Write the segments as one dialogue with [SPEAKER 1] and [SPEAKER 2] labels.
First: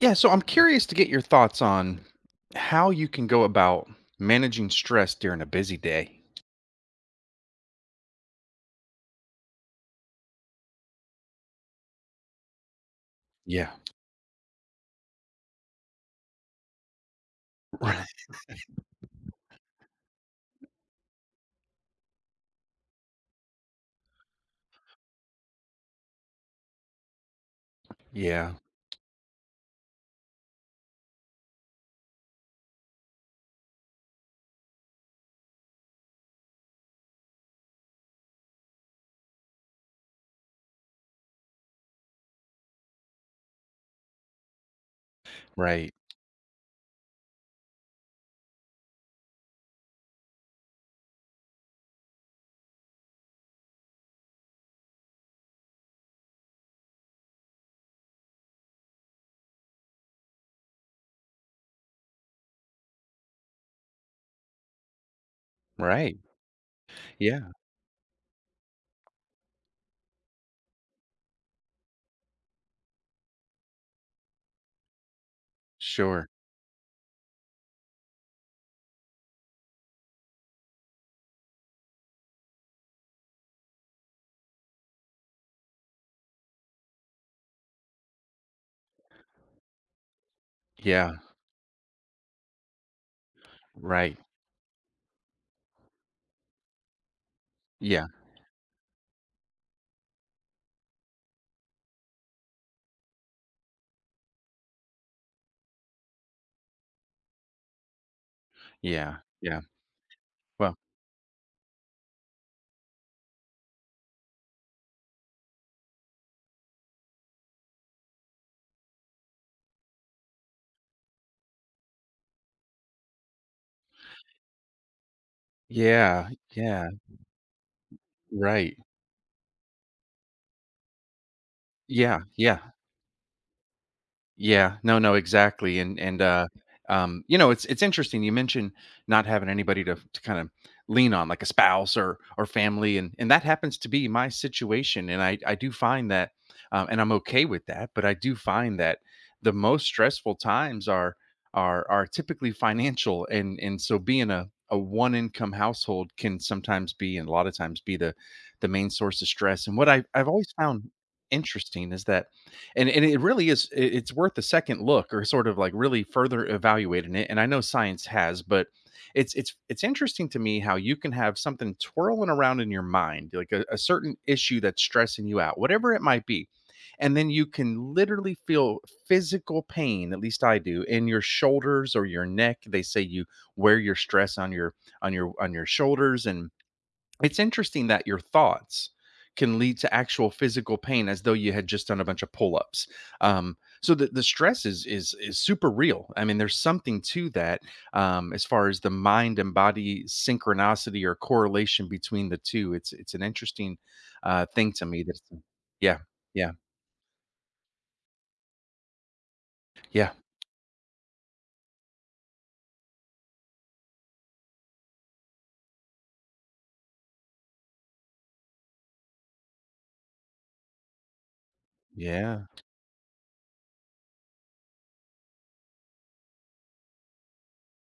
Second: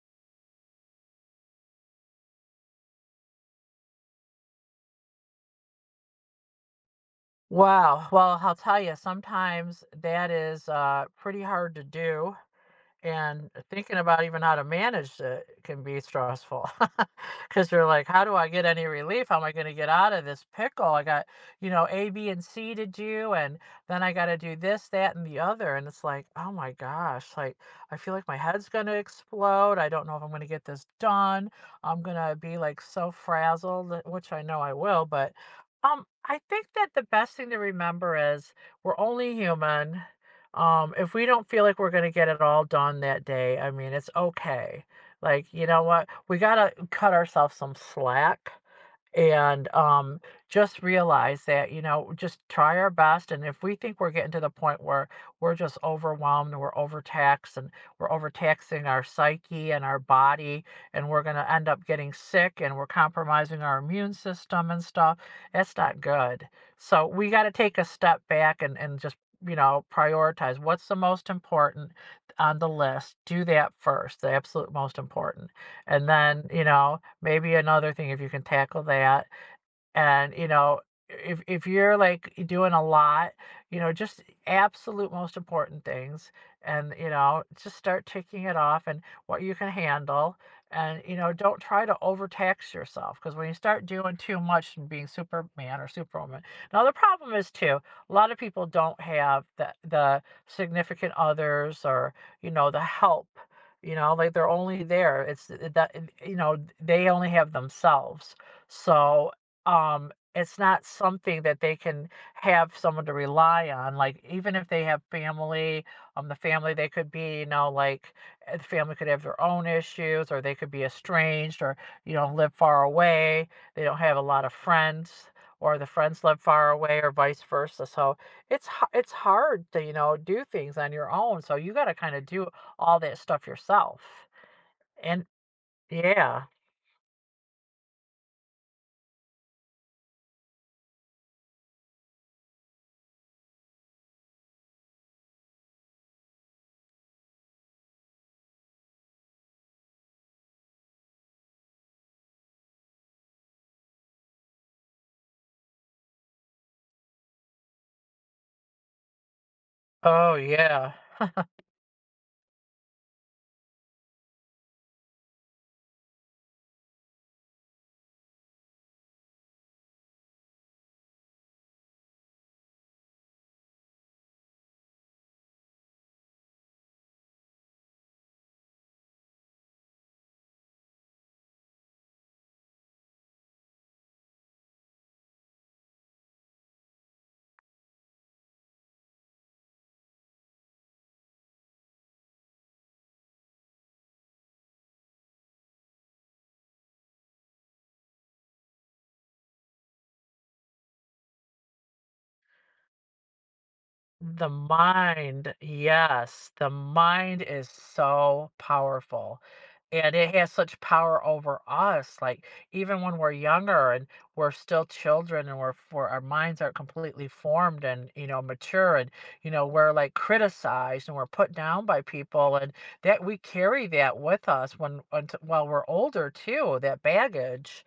[SPEAKER 1] Yeah, so I'm curious to get your thoughts on how you can go about managing stress during a busy day.
[SPEAKER 2] Wow. Well, I'll tell you, sometimes that is pretty hard to do. And
[SPEAKER 1] Yeah.
[SPEAKER 2] thinking about even how to manage it can be stressful because you're like,
[SPEAKER 1] Right.
[SPEAKER 2] how do I get any relief? How am I going to get out of this pickle? I got, you know, A, B, and C to do, and then I got to do this, that, and the other. And it's like, oh my gosh, like I feel like my
[SPEAKER 1] Yeah.
[SPEAKER 2] head's going to explode. I don't know if I'm going to get this done. I'm going to be like so frazzled, which I know I will, but I think that the best thing to remember is we're only human. If we don't feel like we're gonna get it all done that day, I mean, it's okay. Like, you know
[SPEAKER 1] Right.
[SPEAKER 2] what? We gotta cut ourselves some slack and just realize that, you know, just try our best. And if we think we're getting to the point where we're just overwhelmed and we're overtaxed and we're overtaxing our psyche and our body and we're going to end up getting sick and we're compromising our immune system and stuff, that's not
[SPEAKER 1] Right.
[SPEAKER 2] good. So we got to
[SPEAKER 1] Yeah.
[SPEAKER 2] take a step back and, just, you know, prioritize what's the most important on the list. Do that first, the absolute most important. And
[SPEAKER 1] Sure.
[SPEAKER 2] then, you know, maybe another thing, if you can tackle that, and, you know, if you're like doing a lot, you know, just absolute most important things and, you know, just start ticking it off and what you can handle. And, you
[SPEAKER 1] Yeah.
[SPEAKER 2] know, don't try to overtax yourself, because when you start doing
[SPEAKER 1] Right.
[SPEAKER 2] too much and being Superman or Superwoman. Now, the problem is, too,
[SPEAKER 1] Yeah.
[SPEAKER 2] a lot of people don't have the, significant others or, you know, the help, you know, like they're only there. It's eh, that, eh, you know, they only have themselves.
[SPEAKER 1] Yeah.
[SPEAKER 2] So,
[SPEAKER 1] Yeah.
[SPEAKER 2] it's
[SPEAKER 1] Well,
[SPEAKER 2] not something that they can have someone to rely on. Like, even if they have family, the family, they could be, you know, like the family could have their own issues or they could be estranged or, you know, live far away. They don't have a lot of friends or the friends
[SPEAKER 1] yeah.
[SPEAKER 2] live far
[SPEAKER 1] Yeah.
[SPEAKER 2] away or vice versa. So
[SPEAKER 1] Right.
[SPEAKER 2] it's hard to, you know, do things on your own. So you got to kind
[SPEAKER 1] Yeah.
[SPEAKER 2] of do
[SPEAKER 1] Yeah.
[SPEAKER 2] all that stuff yourself.
[SPEAKER 1] Yeah. No, no,
[SPEAKER 2] And
[SPEAKER 1] exactly. And
[SPEAKER 2] yeah.
[SPEAKER 1] yeah. You know, it's interesting you mentioned not having anybody to kind of lean on like a spouse or family, and that happens to be my situation, and I do find that and I'm okay with that — but I do find that the most stressful times are typically financial. And so being a one income household can sometimes be, and a lot of times be, the main source of stress. And what I've
[SPEAKER 2] Oh,
[SPEAKER 1] always found
[SPEAKER 2] yeah.
[SPEAKER 1] interesting is that — and it really is it's worth a second look, or sort of like really further evaluating it, and I know science has — but it's interesting to me how you can have something twirling around in your mind, like a certain issue that's stressing you out, whatever it might be, and then you can literally feel physical pain, at least I do, in your shoulders or your neck. They say you wear your stress on your on your shoulders. And it's interesting that your thoughts can lead to actual physical pain, as though you had just done a bunch of pull-ups. Um, so the stress is super real. I mean, there's something to that, as far as the mind and body synchronicity or correlation between the two. It's an interesting
[SPEAKER 2] The
[SPEAKER 1] thing to me. That's
[SPEAKER 2] mind,
[SPEAKER 1] yeah, yeah,
[SPEAKER 2] yes, the mind is so powerful
[SPEAKER 1] yeah,
[SPEAKER 2] and it has such power over us. Like, even when we're younger and we're still children and we're for our minds aren't completely formed and, you know, mature, and you know, we're like criticized and we're put down by
[SPEAKER 1] yeah,
[SPEAKER 2] people, and that we carry that with us when unt while we're older, too, that baggage.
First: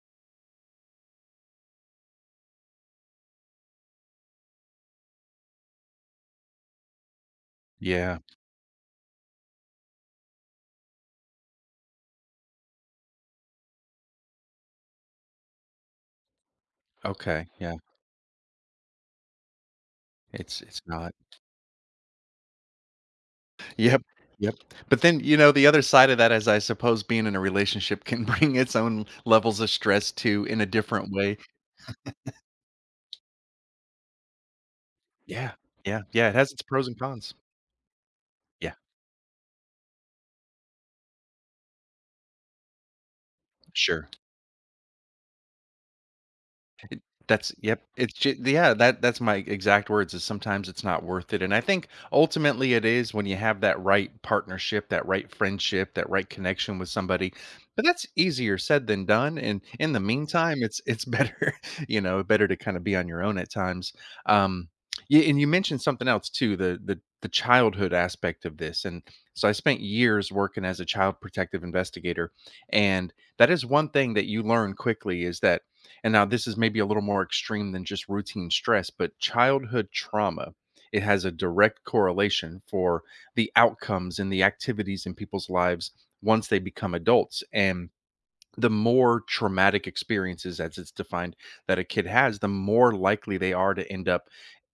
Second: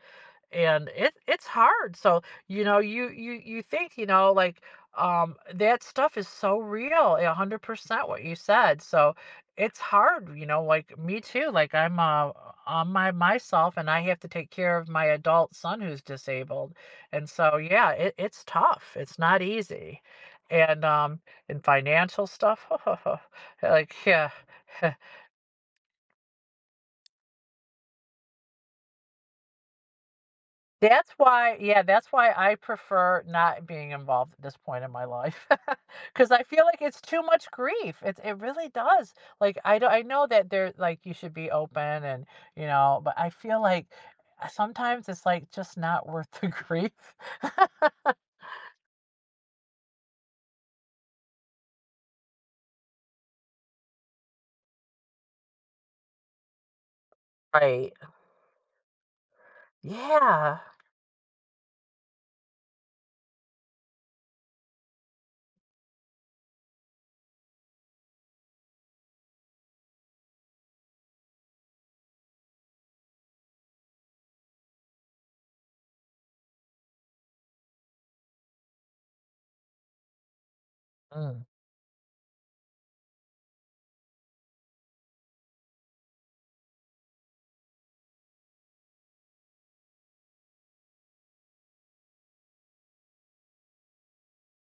[SPEAKER 2] And it it's hard. So, you know, you you think, you know, like that stuff is so real, a 100%
[SPEAKER 1] yeah.
[SPEAKER 2] what you said. So it's hard, you know, like me too. Like I'm on my myself and I have to take care of my adult son who's disabled. And
[SPEAKER 1] Okay,
[SPEAKER 2] so
[SPEAKER 1] yeah.
[SPEAKER 2] yeah, it's tough, it's not easy.
[SPEAKER 1] It's
[SPEAKER 2] And
[SPEAKER 1] not.
[SPEAKER 2] and financial stuff like
[SPEAKER 1] Yep,
[SPEAKER 2] yeah.
[SPEAKER 1] yep. But then, you know, the other side of that is, I suppose, being in a relationship can bring its own levels of stress too, in a
[SPEAKER 2] That's
[SPEAKER 1] different way.
[SPEAKER 2] why, yeah, that's why I prefer not being involved at this point in my life,
[SPEAKER 1] Yeah, yeah, yeah,
[SPEAKER 2] because
[SPEAKER 1] it
[SPEAKER 2] I
[SPEAKER 1] has its
[SPEAKER 2] feel like
[SPEAKER 1] pros and
[SPEAKER 2] it's too
[SPEAKER 1] cons.
[SPEAKER 2] much grief, it's it really
[SPEAKER 1] Yeah,
[SPEAKER 2] does, like, I do. I know that there, like, you should be open and, you know, but I feel like,
[SPEAKER 1] sure.
[SPEAKER 2] sometimes it's, like, just not worth the grief.
[SPEAKER 1] That's yep. It's ju Yeah, that that's my exact words is sometimes it's not worth it. And I think ultimately it is, when you have that right partnership, that right friendship, that right connection with somebody, but
[SPEAKER 2] Right.
[SPEAKER 1] that's easier said than done, and in the
[SPEAKER 2] Yeah.
[SPEAKER 1] meantime, it's better, you know, better to kinda be on your own at times. Um, yeah, and you mentioned something else too, the the childhood aspect of this. And so I spent years working as a child protective investigator, and that is one thing that you learn quickly is that — and now this is maybe a little more extreme than just routine stress — but childhood trauma, it has a
[SPEAKER 2] Mm.
[SPEAKER 1] direct correlation for the outcomes and the activities in people's lives once they become adults. And the more traumatic experiences, as it's defined, that a kid has, the more likely they are to end up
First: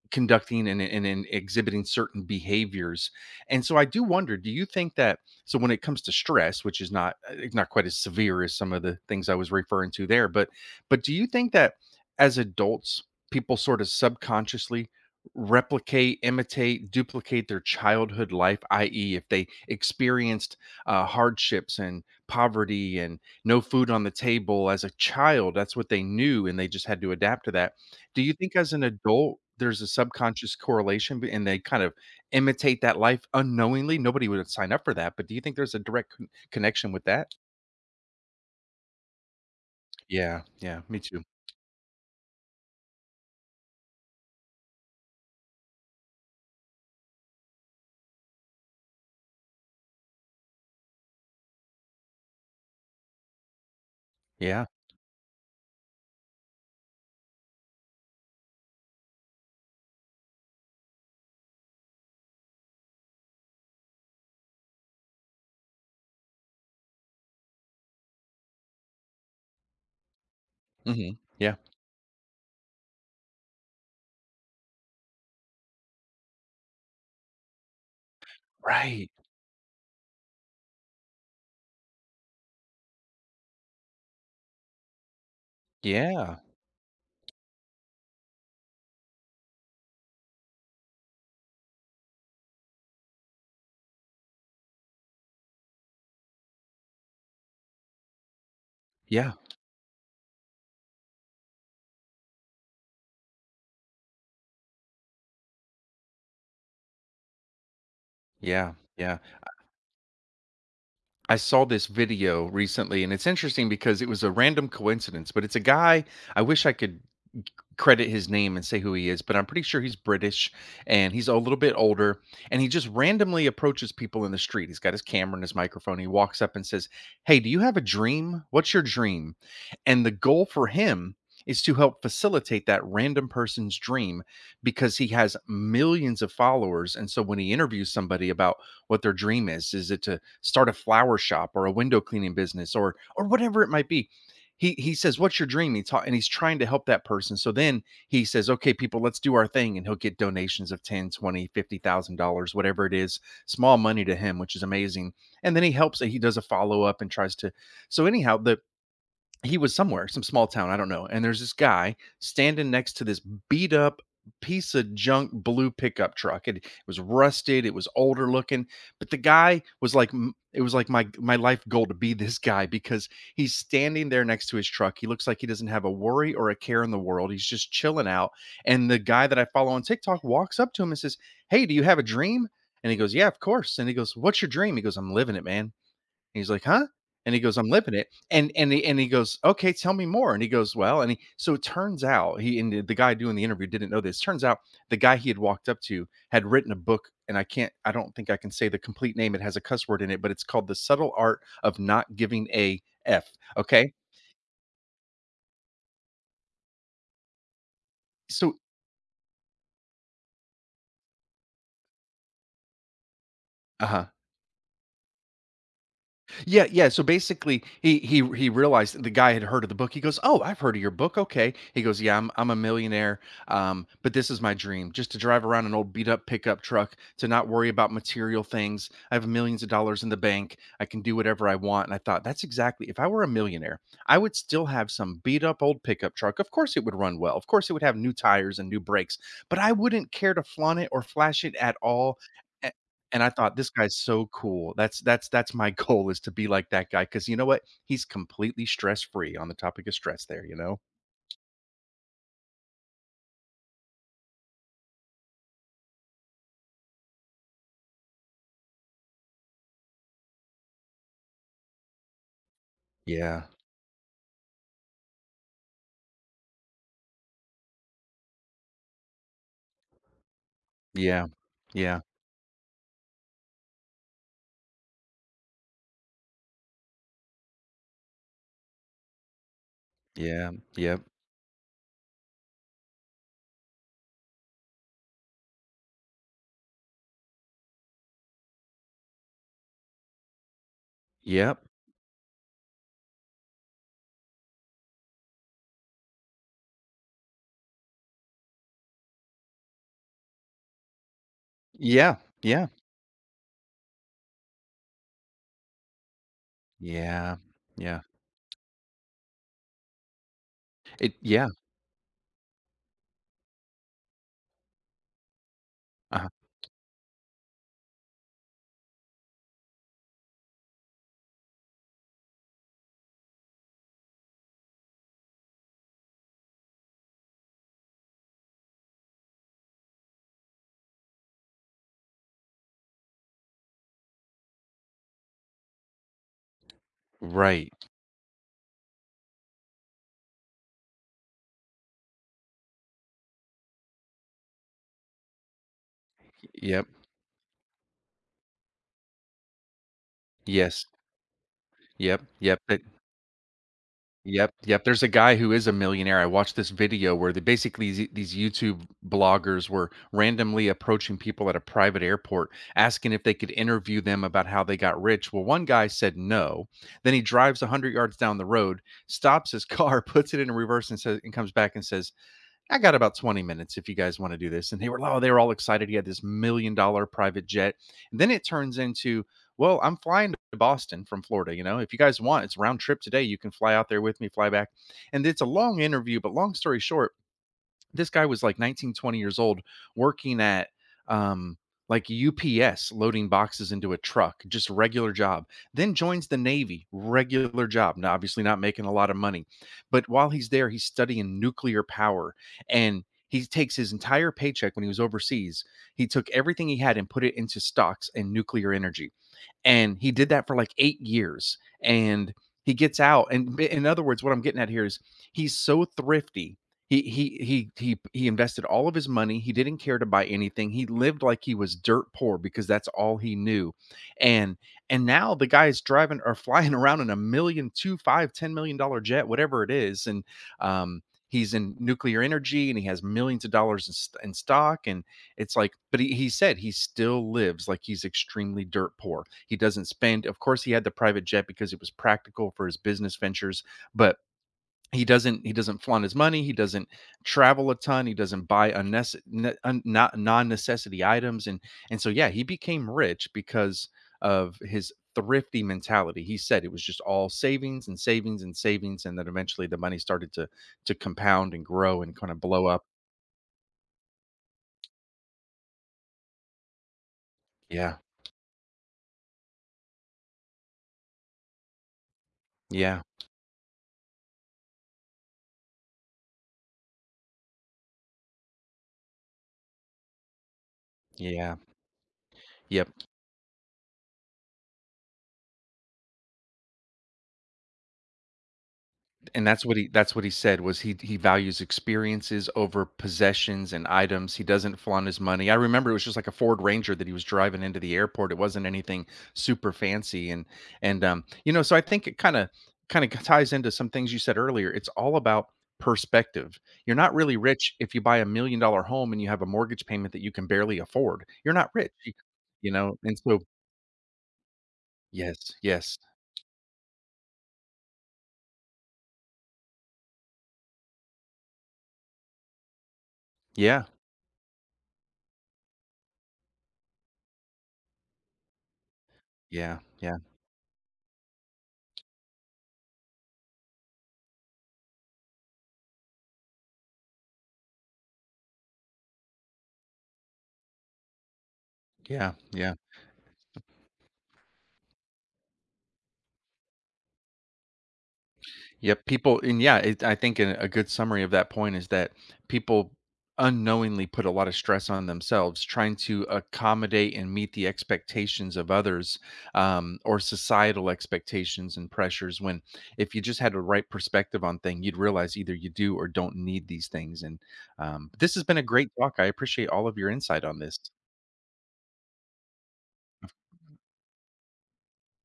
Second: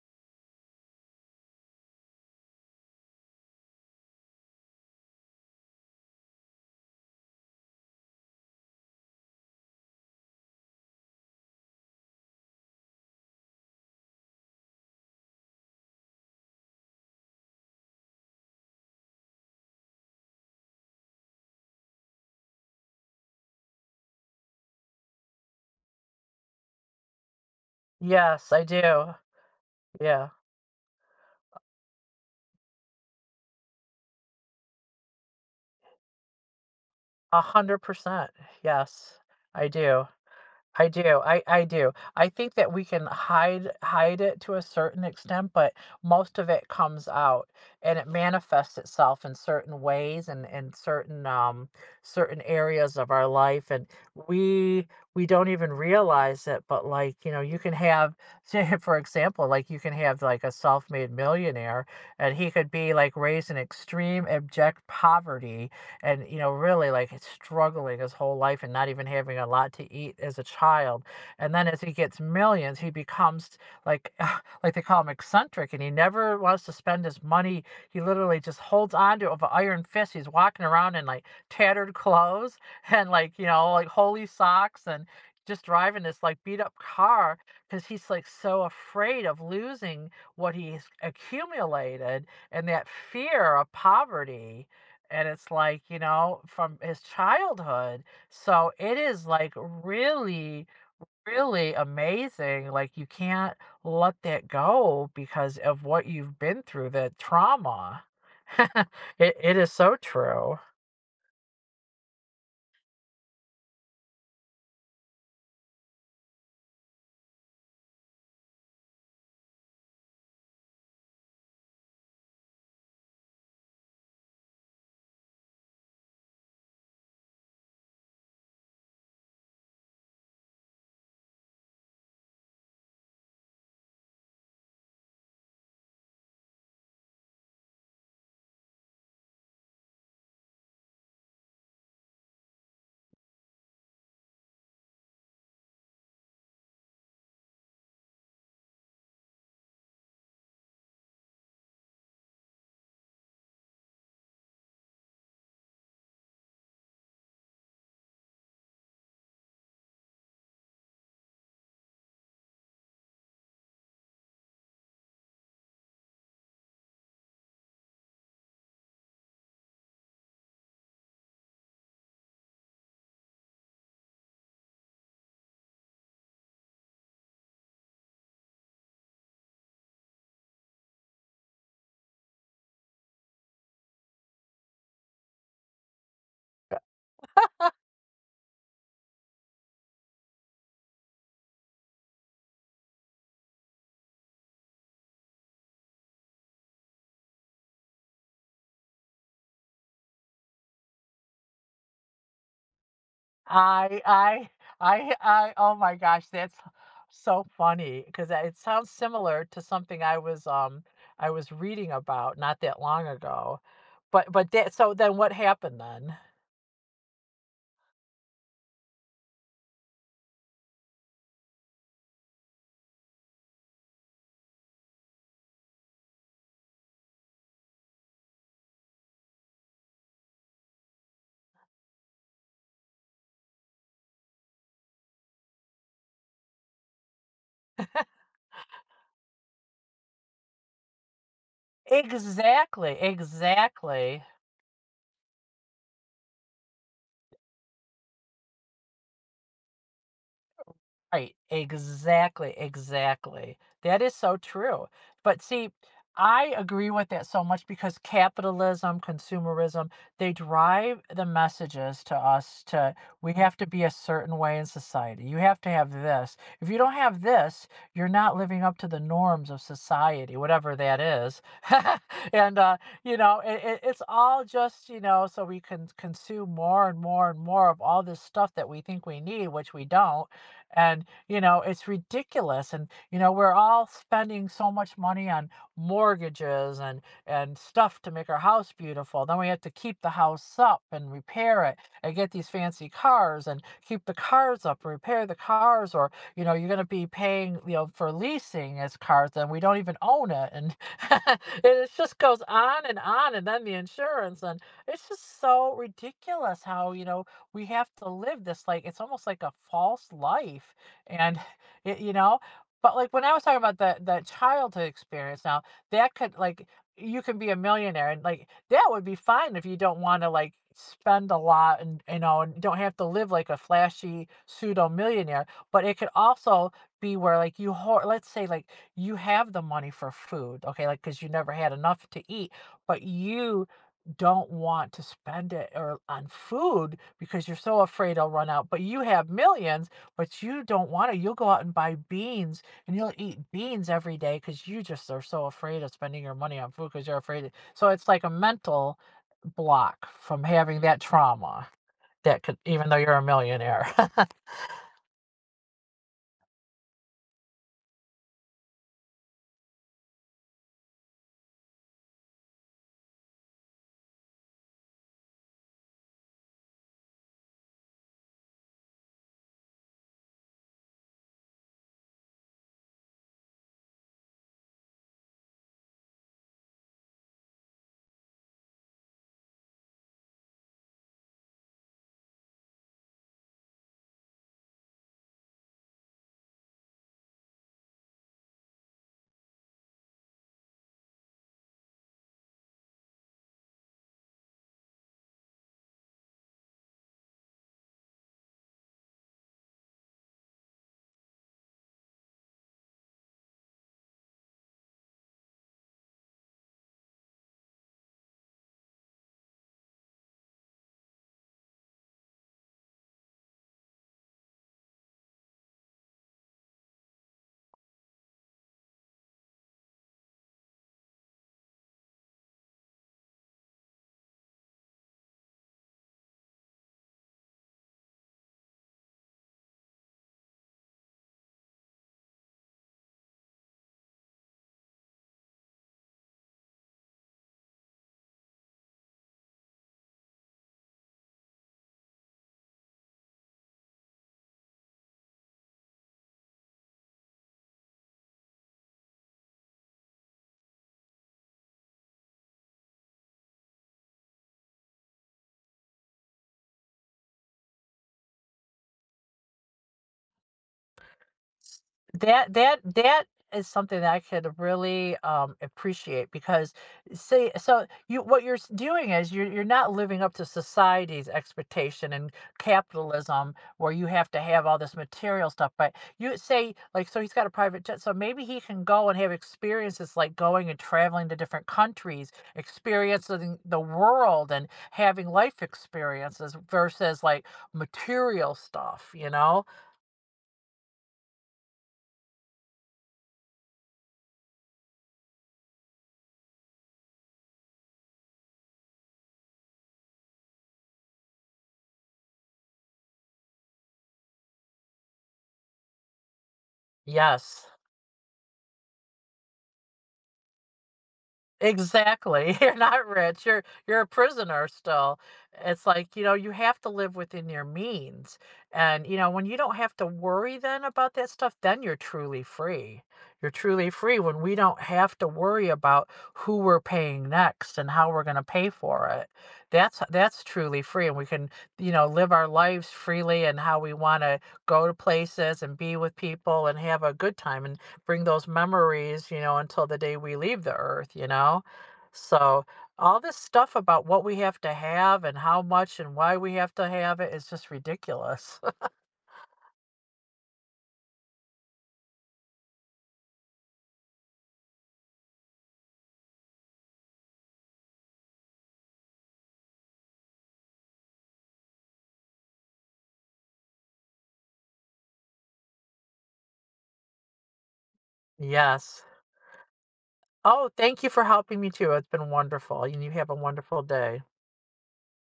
[SPEAKER 1] conducting and exhibiting certain behaviors. And so I do wonder, do you think that — so when it comes to stress, which is not not quite as severe as some of the things I was referring to there, but do you think that as adults, people sort of subconsciously replicate, imitate, duplicate their childhood life, i.e., if they experienced hardships and poverty and no food on the table as a child, that's what they knew, and they just had to adapt to that — do you
[SPEAKER 2] Yes,
[SPEAKER 1] think
[SPEAKER 2] I
[SPEAKER 1] as an
[SPEAKER 2] do.
[SPEAKER 1] adult, there's a
[SPEAKER 2] Yeah,
[SPEAKER 1] subconscious correlation b and they kind of imitate that life unknowingly? Nobody would sign up for that, but do you think there's a direct connection with that?
[SPEAKER 2] 100%. Yes, I do.
[SPEAKER 1] Yeah, yeah,
[SPEAKER 2] I
[SPEAKER 1] me
[SPEAKER 2] do,
[SPEAKER 1] too.
[SPEAKER 2] I do. I think that we can hide it to a certain extent, but most of it comes out and it manifests itself in certain ways and in certain certain areas of our life. And
[SPEAKER 1] Yeah,
[SPEAKER 2] we we don't even realize it, but like, you know, you can have, say, for example, like you can have like a self-made millionaire, and he could be like raised in extreme abject poverty and, you know, really like struggling his whole life and not even having a lot to eat as a child.
[SPEAKER 1] mhm,
[SPEAKER 2] And
[SPEAKER 1] yeah.
[SPEAKER 2] then as he gets millions, he becomes like like, they call him eccentric and he never wants to spend his money. He literally just holds
[SPEAKER 1] Right.
[SPEAKER 2] on to it with an iron fist. He's walking around in like tattered clothes and like, you know, like holy socks and just driving this like
[SPEAKER 1] Yeah,
[SPEAKER 2] beat up car because he's like so afraid of losing what he's accumulated. And that fear of poverty, and it's like, you know, from his childhood. So it is
[SPEAKER 1] yeah,
[SPEAKER 2] like really, really amazing, like you can't let that go because of what you've been through, the trauma.
[SPEAKER 1] yeah, yeah.
[SPEAKER 2] It is so true.
[SPEAKER 1] I saw this video recently, and it's interesting because it was a random coincidence, but it's a guy — I wish I could credit his name and say who he is, but I'm pretty sure he's British and he's a little bit older — and he just randomly approaches people in the street. He's got his camera and his microphone. He walks up and says, "Hey, do you have a dream? What's your dream?" And the goal for him is to help facilitate that random person's dream, because he has millions of followers. And so when he interviews somebody about what their dream is it to start a flower shop or a window cleaning business or whatever it might be, he says, "What's your dream?" And he's trying to help that person. So then he says, "Okay, people, let's do our thing." And he'll get donations of 10, 20, $50,000, whatever it is, small money to him, which is amazing. And then he does a follow up and tries to — so anyhow, the he was somewhere, some small town, I don't know. And there's this guy standing next to this beat up piece of junk blue pickup truck. It was rusted, it was older looking, but the guy was like — it was like my life goal to be this guy, because he's standing there next to his truck. He looks like he doesn't have a worry or a care in the world. He's just chilling out. And the guy that I follow on TikTok walks up to him and says, "Hey, do you have a dream?" And he goes, "Yeah, of course." And he goes, "What's your dream?" He goes, "I'm living it, man." He's like, "Huh?" And he goes, "I'm lipping it." And he goes, "Okay, tell me more." And he goes, "Well," and he — so it turns out he, and the guy doing the interview didn't know this. Turns out the guy he had walked up to had written a book, and I don't think I can say the complete name. It has a cuss word in it, but it's called The Subtle Art of Not Giving a F. Okay.
[SPEAKER 2] I I I Oh my gosh, that's so funny because it
[SPEAKER 1] So
[SPEAKER 2] sounds similar to something I was I was reading about not that long ago.
[SPEAKER 1] uh-huh.
[SPEAKER 2] But that, so then what happened then?
[SPEAKER 1] Yeah, yeah. So basically, he realized that the guy had heard of the book. He goes, "Oh, I've heard of your book. Okay." He goes, "Yeah, I'm a millionaire, but this is my dream: just to drive around an old beat up pickup truck, to not worry about material things. I have millions of dollars in the bank. I can do whatever I want." And I thought, that's exactly. If I were a millionaire, I would still have some beat up old pickup truck. Of course, it would run well. Of course, it would have new tires and new brakes, but I wouldn't care to flaunt it or flash it at all.
[SPEAKER 2] Exactly,
[SPEAKER 1] And I thought, "This guy's
[SPEAKER 2] exactly.
[SPEAKER 1] so cool." That's my goal, is to be like that guy, because you know what? He's completely stress free on the topic of stress there, you know?
[SPEAKER 2] Right. Exactly. Exactly. That is so true. But see, I agree with that so much, because capitalism, consumerism, they drive the messages to us to, we
[SPEAKER 1] Yeah.
[SPEAKER 2] have to be a certain way in society. You have to have this. If you don't have this, you're not living up to the norms of society, whatever that
[SPEAKER 1] Yeah.
[SPEAKER 2] is.
[SPEAKER 1] Yeah.
[SPEAKER 2] And you know, it's all just, you know, so we can consume more and more and more of all this stuff that we think we need, which we don't.
[SPEAKER 1] Yeah. Yep.
[SPEAKER 2] And, you know, it's ridiculous. And, you know, we're all spending so much money on mortgages and, stuff to make our house beautiful. Then we have to keep the house up and
[SPEAKER 1] Yep.
[SPEAKER 2] repair it and get these fancy cars and keep the cars up, and repair the cars, or, you know, you're going to be paying, you know, for leasing as cars and we don't even own it. And it just
[SPEAKER 1] Yeah.
[SPEAKER 2] goes
[SPEAKER 1] Yeah.
[SPEAKER 2] on. And then the insurance. And it's just so ridiculous how, you know,
[SPEAKER 1] Yeah.
[SPEAKER 2] we have
[SPEAKER 1] Yeah.
[SPEAKER 2] to live this like, it's almost like a false life.
[SPEAKER 1] It
[SPEAKER 2] And
[SPEAKER 1] yeah.
[SPEAKER 2] it, you know, but like when I was talking about the childhood experience. Now that
[SPEAKER 1] Uh-huh.
[SPEAKER 2] could, like, you can be a millionaire and like that would be fine if you don't want to, like, spend a lot and, you know, and don't have to live like a flashy pseudo millionaire. But it could also be where, like, you let's say, like, you have the money for food, okay, like because you never had enough to eat, but you don't want to spend it or on food because you're
[SPEAKER 1] Right.
[SPEAKER 2] so afraid I'll run out. But you have millions, but you don't want to. You'll go out and buy beans and you'll eat beans every day because you just are so afraid of spending your money on
[SPEAKER 1] Yep.
[SPEAKER 2] food because you're afraid. So it's like a mental block from having
[SPEAKER 1] Yes.
[SPEAKER 2] that trauma
[SPEAKER 1] Yep.
[SPEAKER 2] that could,
[SPEAKER 1] Yep.
[SPEAKER 2] even though you're a millionaire.
[SPEAKER 1] Yep, yep, there's a guy who is a millionaire. I watched this video where they basically — these YouTube bloggers were randomly approaching people at a private airport, asking if they could interview them about how they got rich. Well, one guy said no, then he drives 100 yards down the road, stops his car, puts it in reverse, and says — and comes back and says, I got about 20 minutes if you guys want to do this. And they were, oh, they were all excited. He had this $1 million private jet. And then it turns into, well, I'm flying to Boston from Florida. You know, if you guys want, it's round trip today. You can fly out there with me, fly back. And it's a long interview, but long story short, this guy was like 19, 20 years old working at um like UPS loading boxes into a truck, just regular job. Then joins the Navy, regular job. Now obviously not making a lot of money. But while he's there, he's studying nuclear power, and he takes his entire paycheck when he was overseas. He took everything he had and put it into stocks and nuclear energy, and he did that for like 8 years, and he gets out. And in other words, what I'm getting at here is he's so thrifty. He invested all of his money. He didn't care to buy anything. He lived like he was dirt poor, because that's all he knew. And and now the guy is driving or flying around in a million, two, five, ten million dollar jet, whatever it is. And um he's in nuclear energy and he has millions of dollars in, in stock. And it's like, but he said he still lives like he's extremely dirt poor. He doesn't spend — of course, he had the private jet because it was practical for his business ventures, but he doesn't flaunt his money, he doesn't travel a ton, he doesn't buy unnecess not non-necessity items. And so, yeah, he became rich because of his thrifty mentality. He said it was just all savings and savings and savings, and then eventually the money started to compound and grow and kinda
[SPEAKER 2] That
[SPEAKER 1] blow
[SPEAKER 2] that
[SPEAKER 1] up.
[SPEAKER 2] that is something that I could really, appreciate because see, so
[SPEAKER 1] Yeah.
[SPEAKER 2] you what you're s doing is you're not living up to society's expectation and
[SPEAKER 1] Yeah.
[SPEAKER 2] capitalism, where you have to have all this material stuff. But you say, like, so he's got a private jet, so maybe he can go and have experiences, like going and traveling to
[SPEAKER 1] Yeah.
[SPEAKER 2] different countries,
[SPEAKER 1] Yep.
[SPEAKER 2] experiencing the world and having life experiences versus, like, material stuff, you
[SPEAKER 1] And
[SPEAKER 2] know?
[SPEAKER 1] that's what he said was he values experiences over possessions and items. He doesn't flaunt his money. I remember it was just like a Ford Ranger that he was driving into the airport. It wasn't anything super fancy. And You know, so I think it kind of ties into some things you said earlier. It's all about perspective. You're not really
[SPEAKER 2] Yes.
[SPEAKER 1] rich if you buy $1 million home and you have a mortgage payment that you can barely afford. You're not rich. You,
[SPEAKER 2] Exactly.
[SPEAKER 1] you
[SPEAKER 2] You're
[SPEAKER 1] know,
[SPEAKER 2] not
[SPEAKER 1] and so
[SPEAKER 2] rich. You're a prisoner still.
[SPEAKER 1] yes,
[SPEAKER 2] It's
[SPEAKER 1] yes.
[SPEAKER 2] like, you know, you have to live within your means. And, you know, when you don't have to worry then about that stuff, then you're truly free. You're
[SPEAKER 1] Yeah.
[SPEAKER 2] truly free when we don't have to worry about who we're paying next and how we're going to pay for it.
[SPEAKER 1] Yeah. Yeah.
[SPEAKER 2] That's truly free. And we can, you know, live our lives freely and how we want to go to places and be with people and have a good time and bring those memories, you know, until the day we leave the earth, you know?
[SPEAKER 1] Yeah.
[SPEAKER 2] So,
[SPEAKER 1] Yeah.
[SPEAKER 2] all this stuff about what we have to have and how much and why we have to have it is just ridiculous.
[SPEAKER 1] Yep, people, and yeah, it, I think a good summary of that point is that people unknowingly put a lot of stress on themselves trying to accommodate and meet the expectations of others, or societal expectations and pressures. When if you just had a right perspective on thing, you'd realize either you do or don't need these things. And this has been a great
[SPEAKER 2] Yes.
[SPEAKER 1] talk. I appreciate all of your insight on
[SPEAKER 2] Oh,
[SPEAKER 1] this.
[SPEAKER 2] thank you for helping me too. It's been wonderful. And you have a wonderful day.